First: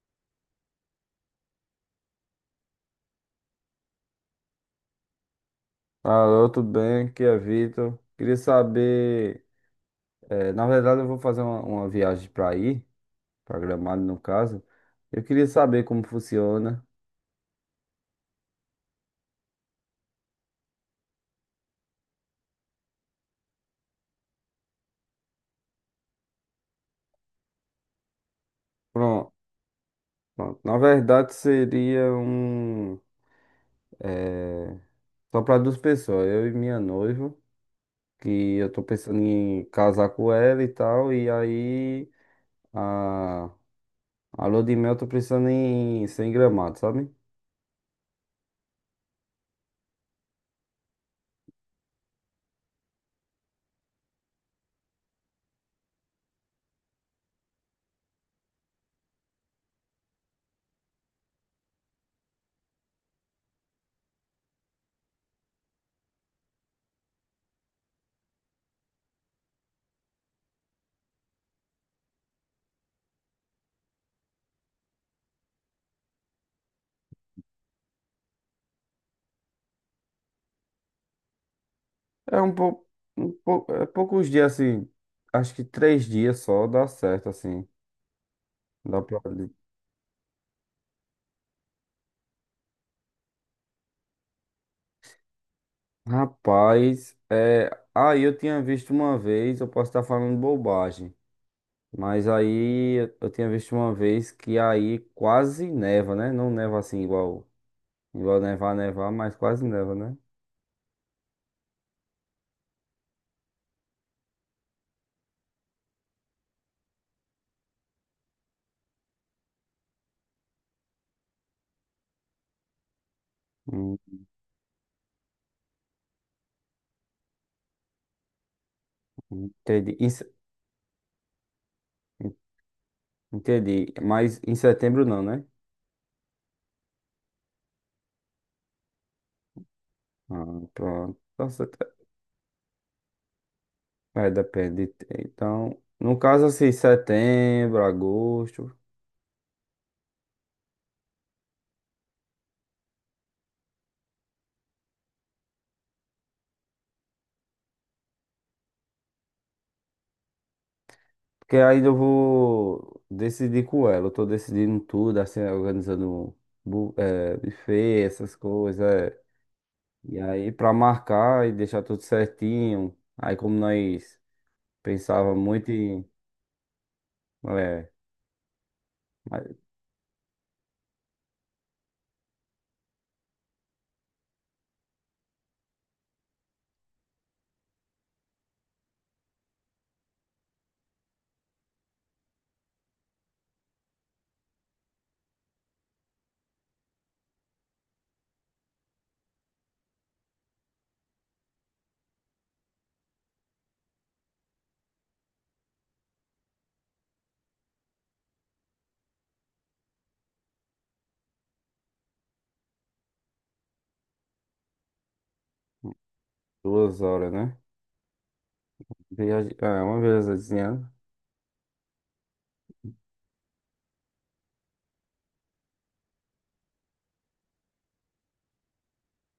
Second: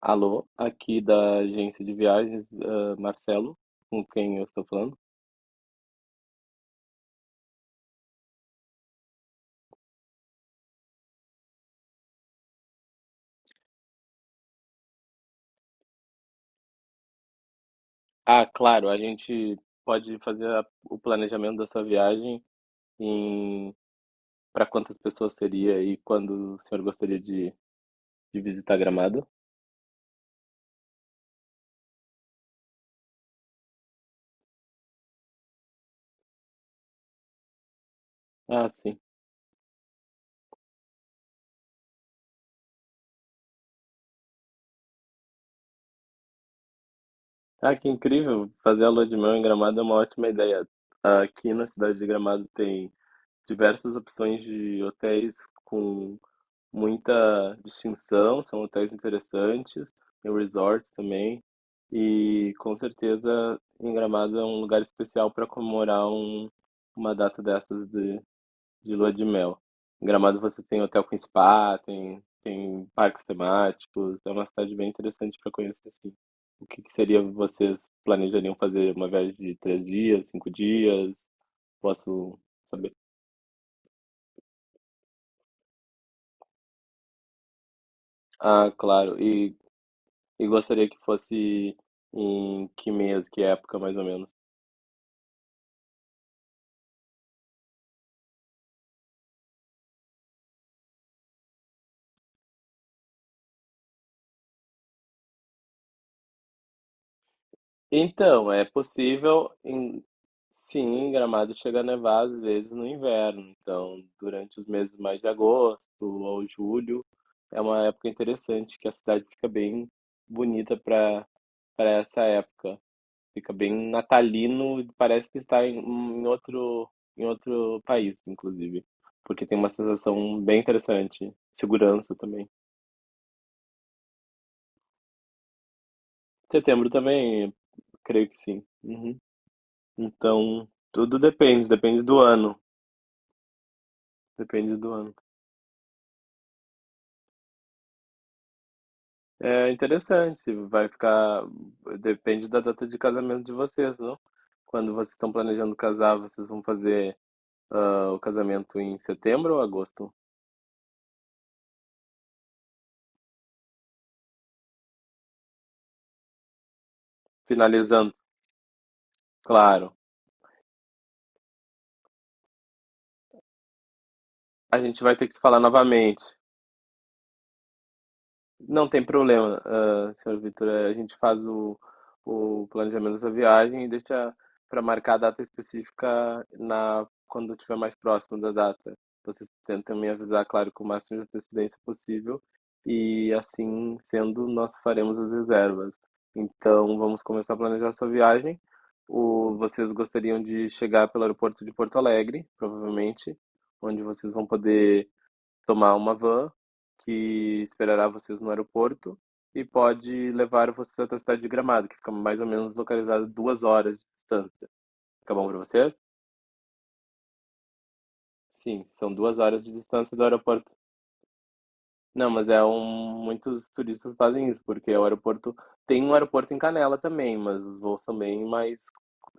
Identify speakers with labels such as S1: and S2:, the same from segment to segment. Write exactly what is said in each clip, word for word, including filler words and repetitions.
S1: Alô, aqui da agência de viagens, ah, Marcelo, com quem eu estou falando.
S2: Alô, tudo bem? Aqui é Vitor. Queria saber, eh, na verdade eu vou fazer uma, uma viagem para ir, para Gramado no caso. Eu queria saber como funciona.
S1: Ah, claro, a gente pode fazer a- o planejamento da sua viagem em para quantas pessoas seria e quando o senhor gostaria de, de visitar Gramado?
S2: Pronto, pronto. Na verdade seria um, eh, só para duas pessoas, eu e minha noiva, que
S1: Ah,
S2: eu tô
S1: sim.
S2: pensando em casar com ela e tal. E aí a, a lua de mel eu tô pensando em ser em Gramado, sabe?
S1: Ah, que incrível! Fazer a lua de mel em Gramado é uma ótima ideia. Aqui na cidade de Gramado tem diversas opções de hotéis com muita distinção, são hotéis interessantes, tem resorts também. E com certeza em Gramado é um lugar especial para comemorar um- uma data dessas de, de lua de mel. Em Gramado você tem hotel com spa, tem, tem parques temáticos, é uma cidade bem interessante para conhecer assim. O que que seria vocês planejariam fazer uma viagem de três dias, cinco dias? Posso
S2: É um pouco,
S1: saber?
S2: um pou- é poucos dias assim. Acho que três dias só dá certo assim.
S1: Ah,
S2: Dá
S1: claro.
S2: pra.
S1: E E gostaria que fosse em que mês, que época, mais ou menos?
S2: Rapaz, é... aí eu tinha visto uma vez, eu posso estar falando bobagem, mas aí eu eu tinha visto uma vez que aí quase neva, né? Não neva assim igual, igual
S1: Então, é
S2: nevar, nevar, mas
S1: possível,
S2: quase neva,
S1: em-
S2: né?
S1: sim, em Gramado chega a nevar às vezes no inverno. Então, durante os meses mais de agosto ou julho, é uma época interessante que a cidade fica bem bonita para para essa época. Fica bem
S2: Hum,
S1: natalino, parece que está em, em outro em outro país, inclusive, porque tem uma
S2: entendi. Em se-
S1: sensação bem interessante. Segurança também.
S2: Entendi. Mas em setembro não, né?
S1: Setembro também. Creio que sim. Uhum.
S2: Ah,
S1: Então, tudo
S2: pronto. Tá
S1: depende,
S2: certo.
S1: depende do ano.
S2: É,
S1: Depende do
S2: depende.
S1: ano.
S2: Então, no caso assim, setembro, agosto.
S1: É interessante, vai ficar. Depende da data de casamento de vocês, não? Quando vocês estão planejando casar, vocês vão fazer ah, o casamento em setembro ou agosto?
S2: Porque aí eu vou decidir com ela. Eu tô decidindo tudo, assim, organizando bu- é buffet,
S1: Finalizando,
S2: essas coisas. É.
S1: claro.
S2: E aí, pra marcar e deixar tudo certinho. Aí, como nós
S1: A gente vai ter que
S2: pensava
S1: se falar
S2: muito em,
S1: novamente.
S2: é,
S1: Não tem problema,
S2: mais.
S1: ah, senhor Vitor. Eh, A gente faz o, o planejamento dessa viagem e deixa para marcar a data específica na, quando estiver mais próximo da data. Vocês tentam me avisar, claro, com o máximo de antecedência possível e assim sendo, nós faremos as reservas. Então, vamos começar a planejar sua viagem. O, vocês gostariam de chegar pelo aeroporto de Porto Alegre, provavelmente, onde vocês vão poder tomar uma van que esperará vocês no aeroporto e pode levar vocês até a cidade de Gramado, que fica mais ou menos localizada duas horas de distância. Fica bom para vocês?
S2: Duas horas, né?
S1: Sim, são duas
S2: Viaje-
S1: horas de
S2: É, uma
S1: distância do aeroporto.
S2: viagemzinha.
S1: Não, mas é um. Muitos turistas fazem isso, porque o aeroporto. Tem um aeroporto em Canela também, mas os voos também mais.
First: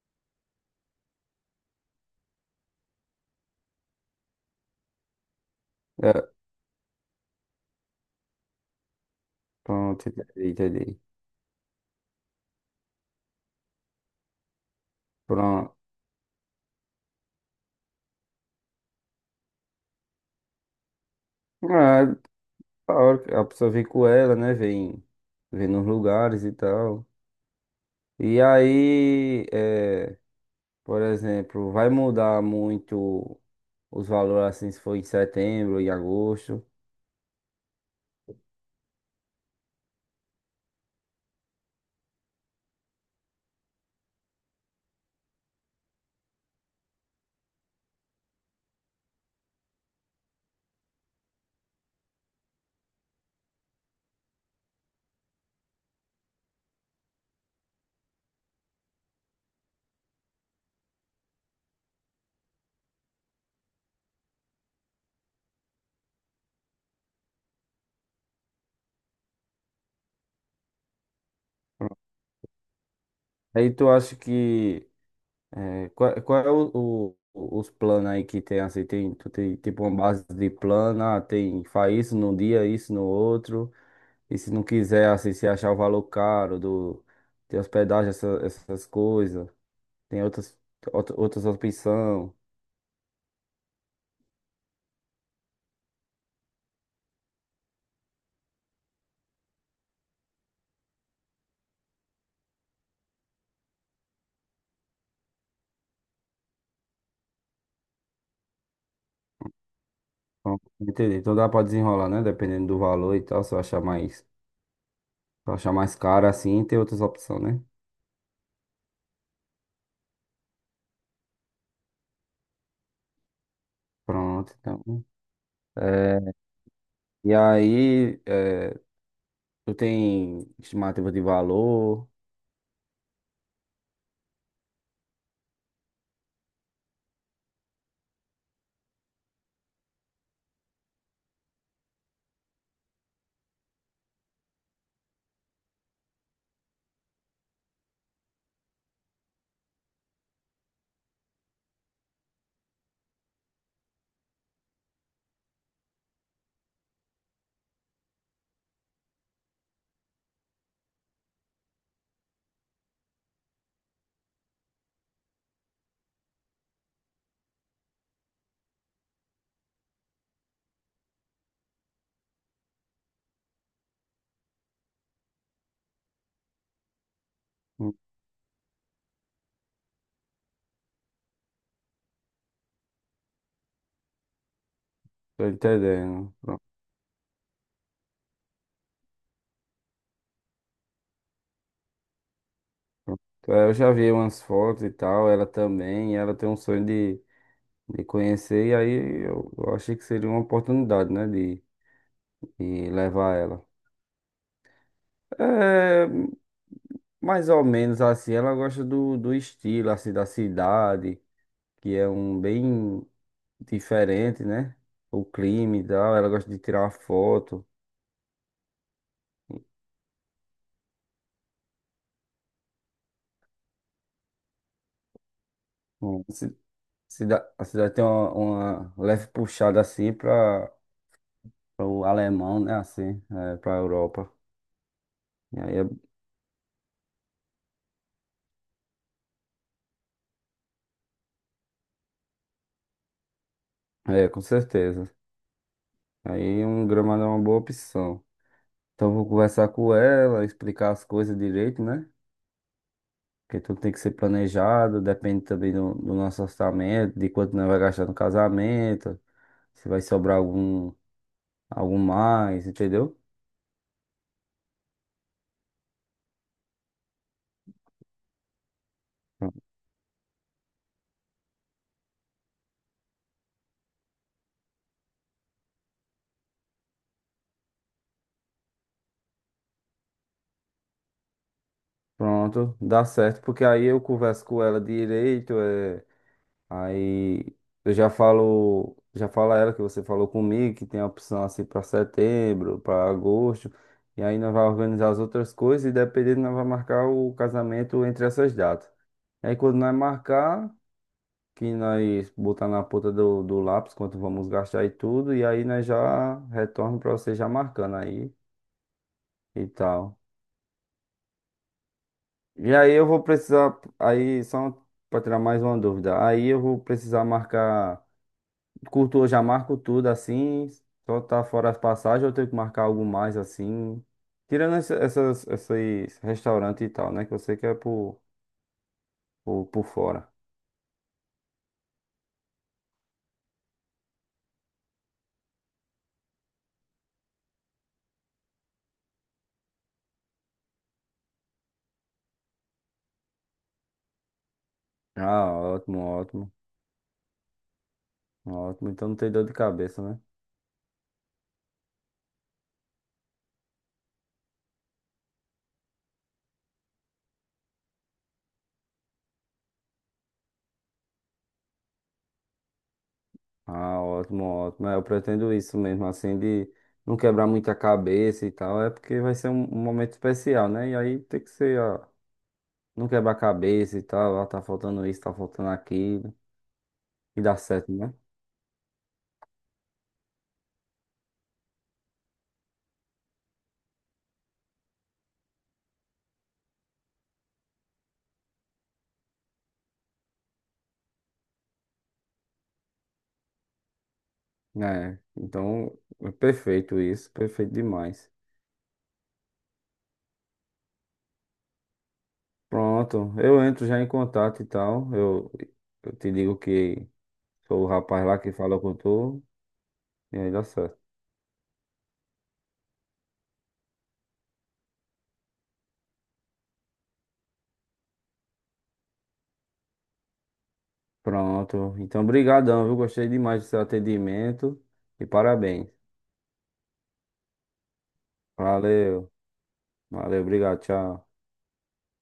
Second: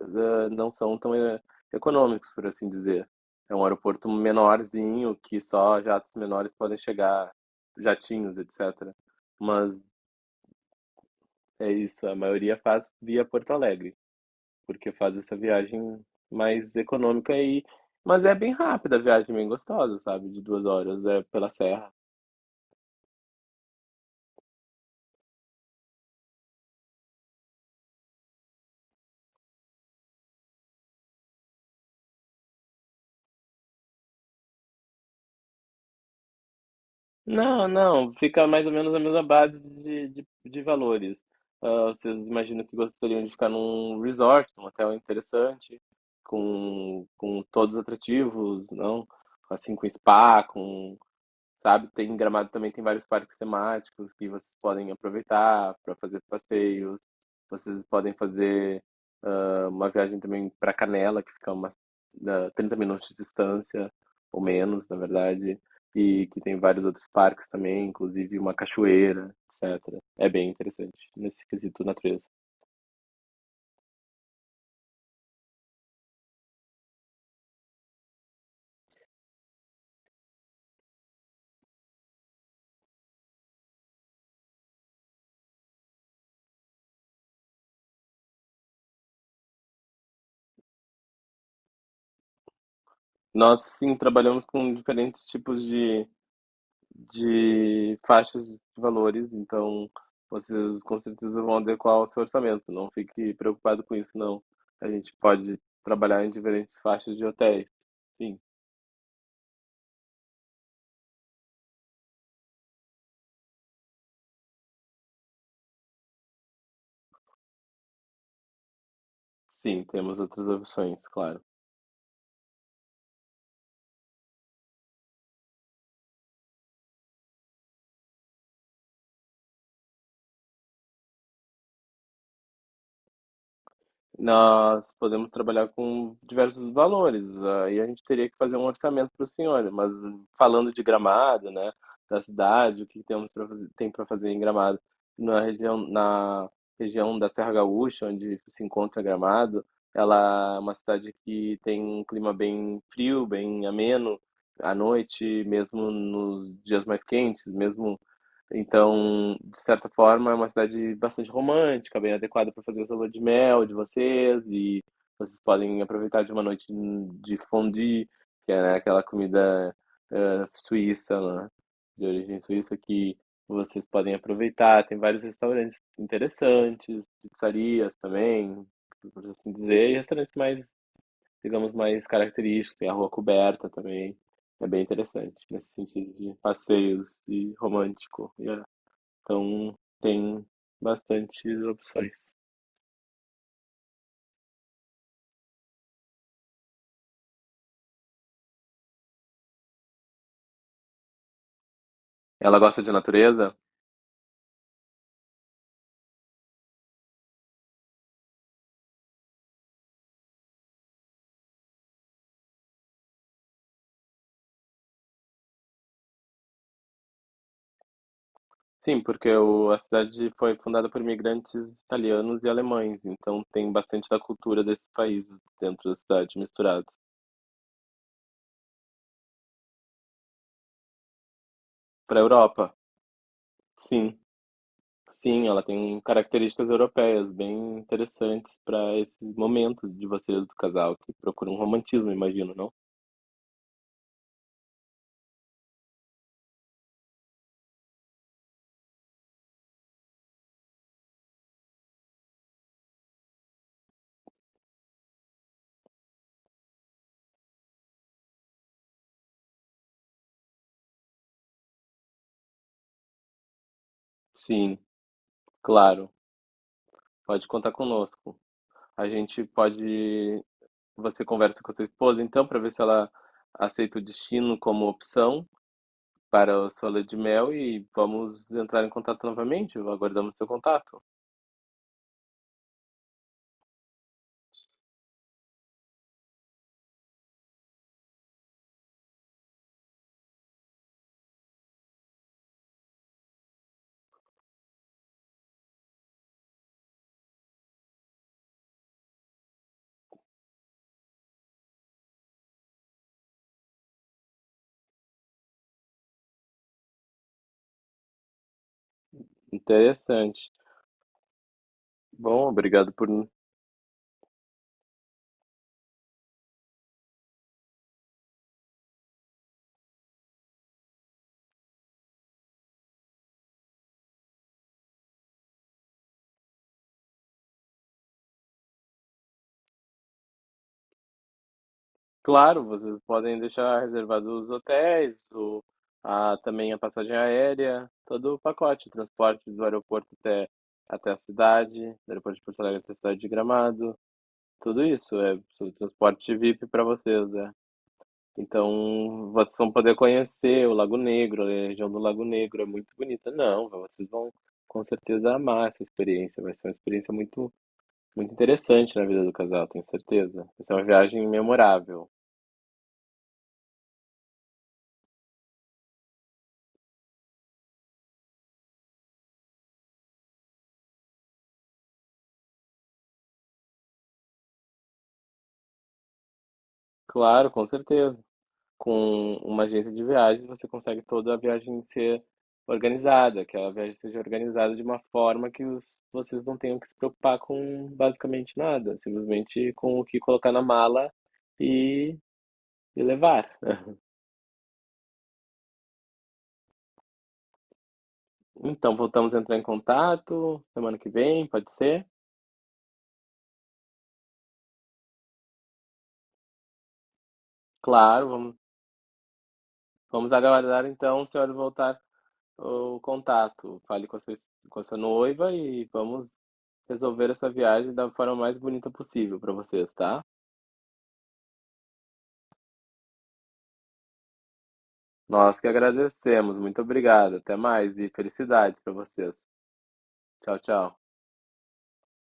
S1: eh, Não são tão eh, econômicos, por assim dizer. É um aeroporto menorzinho, que só jatos
S2: É,
S1: menores podem chegar, jatinhos, etcétera. Mas
S2: pronto, entendi, entendi.
S1: é isso, a maioria faz via Porto Alegre, porque faz essa
S2: Pronto.
S1: viagem mais econômica e. Mas é bem rápida a viagem, bem gostosa, sabe? De duas horas, é pela serra.
S2: É, da hora que a pessoa vem com ela, né? Vem, vem nos lugares e tal. E aí, é, por exemplo, vai mudar muito os valores assim se for em setembro, em agosto.
S1: Não, não, fica mais ou menos a mesma base de, de, de valores. Ah, vocês imaginam que gostariam de ficar num resort, num hotel interessante, com, com todos os atrativos, não? Assim, com spa, com sabe? Tem em Gramado também tem vários parques temáticos que vocês podem aproveitar para fazer passeios. Vocês podem fazer ah, uma viagem também para Canela, que fica umas ah, trinta minutos de distância, ou menos, na verdade, e que tem vários outros parques também, inclusive uma cachoeira, etcétera. É bem interessante nesse quesito natureza.
S2: Aí tu acha que é, qual, qual é o, o- os planos aí que tem assim? Tem, tu tem tipo uma base de plano, ah, tem faz isso num dia, isso no outro. E se não quiser, assim, se achar o valor caro do de hospedagem, essa- essas coisas. Tem outras, outra- outras opções.
S1: Nós, sim, trabalhamos com diferentes tipos de de faixas de valores, então vocês com certeza vão adequar o seu orçamento. Não fique preocupado com isso, não. A gente pode trabalhar em diferentes faixas de hotéis. Sim,
S2: Então, entendeu? Então dá pra desenrolar, né? Dependendo do valor e tal. Se eu achar mais, se eu achar mais caro assim, tem outras opções, né?
S1: sim, temos outras opções, claro.
S2: Pronto, então. É, e aí, é, tu tem estimativa de valor?
S1: Nós podemos trabalhar com diversos valores, aí a gente teria que fazer um orçamento para o senhor, mas falando de Gramado, né, da cidade, o que temos para fazer, tem para fazer em Gramado, na região, na região da Serra Gaúcha, onde se encontra Gramado, ela é uma cidade que tem um clima bem frio, bem ameno, à noite, mesmo nos dias mais quentes, mesmo então, de certa forma, é uma cidade bastante romântica, bem adequada para fazer essa lua de mel de vocês, e vocês podem aproveitar de uma noite de fondue, que é, né, aquela comida eh, suíça, né, de origem suíça, que vocês podem aproveitar. Tem vários restaurantes interessantes,
S2: Hum,
S1: pizzarias também, por assim dizer, e restaurantes mais, digamos, mais característicos. Tem a rua coberta também. É bem interessante,
S2: Tô
S1: nesse sentido
S2: entendendo.
S1: de
S2: Pronto,
S1: passeios e romântico. E é então tem bastantes opções.
S2: pronto. É, eu já vi umas fotos e tal, ela também, e ela tem um sonho de, de conhecer, e aí eu, eu achei que seria uma oportunidade, né? De,
S1: Ela gosta de
S2: de levar
S1: natureza?
S2: ela. É, mais ou menos assim, ela gosta do, do estilo assim da cidade, que é um bem diferente, né? O clima e tal, ela gosta de tirar uma foto.
S1: Sim, porque o, a cidade foi fundada por imigrantes italianos e alemães, então tem bastante da cultura desses países dentro da
S2: Hum.
S1: cidade
S2: Ci-
S1: misturado.
S2: cida- A cidade tem uma, uma leve puxada assim para o
S1: Para a
S2: alemão,
S1: Europa,
S2: né? Assim, é, para a
S1: sim,
S2: Europa.
S1: sim,
S2: E
S1: ela
S2: aí
S1: tem características europeias bem interessantes para esse momento de vocês do casal, que procuram um romantismo, imagino, não?
S2: é, é, com certeza. Aí um gramado é uma boa opção. Então eu vou conversar com ela, explicar as coisas direito, né? Porque tudo tem que ser planejado, depende também do, do nosso orçamento, de quanto nós vai gastar no casamento, se vai sobrar algum, algum mais, entendeu?
S1: Sim, claro, pode contar conosco. A gente pode você conversa com a sua esposa, então, para ver se ela aceita o destino como opção para a sua lua de mel e vamos entrar em contato novamente. Aguardamos seu contato.
S2: Pronto, dá certo, porque aí eu converso com ela direito, é, aí eu já falo, já falo a ela que você falou comigo, que tem a opção assim para setembro, para agosto, e aí nós vai organizar as outras coisas e, dependendo, nós vai marcar o casamento entre essas datas. Aí quando nós marcar, que nós botar na ponta do, do lápis quanto vamos gastar e tudo, e aí nós já retorno para você já marcando aí e tal.
S1: Interessante. Bom,
S2: E
S1: obrigado
S2: aí eu
S1: por.
S2: vou precisar, aí só para tirar mais uma dúvida, aí eu vou precisar marcar curto, eu já marco tudo assim, só tá fora as passagens, ou eu tenho que marcar algo mais assim, tirando essa- essas, esses restaurantes e tal, né, que você quer por, por, por fora.
S1: Claro, vocês podem deixar reservados os hotéis, o... a... também a passagem aérea, todo o pacote, transporte do aeroporto até até a cidade, do aeroporto de Porto Alegre até a cidade de Gramado, tudo isso é
S2: Ah,
S1: o
S2: ótimo,
S1: transporte
S2: ótimo,
S1: V I P para vocês, é.
S2: ótimo, então não
S1: Então,
S2: tem dor de
S1: vocês vão poder
S2: cabeça, né?
S1: conhecer o Lago Negro, a região do Lago Negro é muito bonita. Não, vocês vão com certeza amar essa experiência. Vai ser uma experiência muito, muito interessante na vida do casal, tenho certeza. Vai ser uma viagem memorável.
S2: Ah, ótimo, ótimo. É, eu pretendo isso mesmo, assim, de não quebrar muita cabeça e tal. É porque vai ser um, um momento especial, né? E aí tem que ser, ó, não quebrar a cabeça e tal, ó, tá faltando isso, tá faltando aquilo, e
S1: Claro,
S2: dá
S1: com
S2: certo, né?
S1: certeza. Com uma agência de viagens, você consegue toda a viagem ser organizada, que a viagem seja organizada de uma forma que os, vocês não tenham que se preocupar com basicamente nada, simplesmente com o que colocar na mala e, e levar.
S2: É, então, é perfeito isso, perfeito demais.
S1: Então, voltamos a entrar em contato semana que vem, pode ser?
S2: Pronto, eu entro já em contato e tal, eu, eu te digo que sou o rapaz
S1: Claro,
S2: lá que
S1: vamos,
S2: falou com tu,
S1: vamos
S2: e aí dá
S1: aguardar
S2: certo.
S1: então o senhor voltar o contato. Fale com a sua, com a sua noiva e vamos resolver essa viagem da forma mais bonita possível para vocês, tá?
S2: Pronto, então, brigadão, viu? Gostei demais do seu atendimento e
S1: Nós que
S2: parabéns.
S1: agradecemos. Muito obrigado. Até mais e felicidades para
S2: Valeu,
S1: vocês.
S2: valeu,
S1: Tchau,
S2: obrigado,
S1: tchau.
S2: tchau.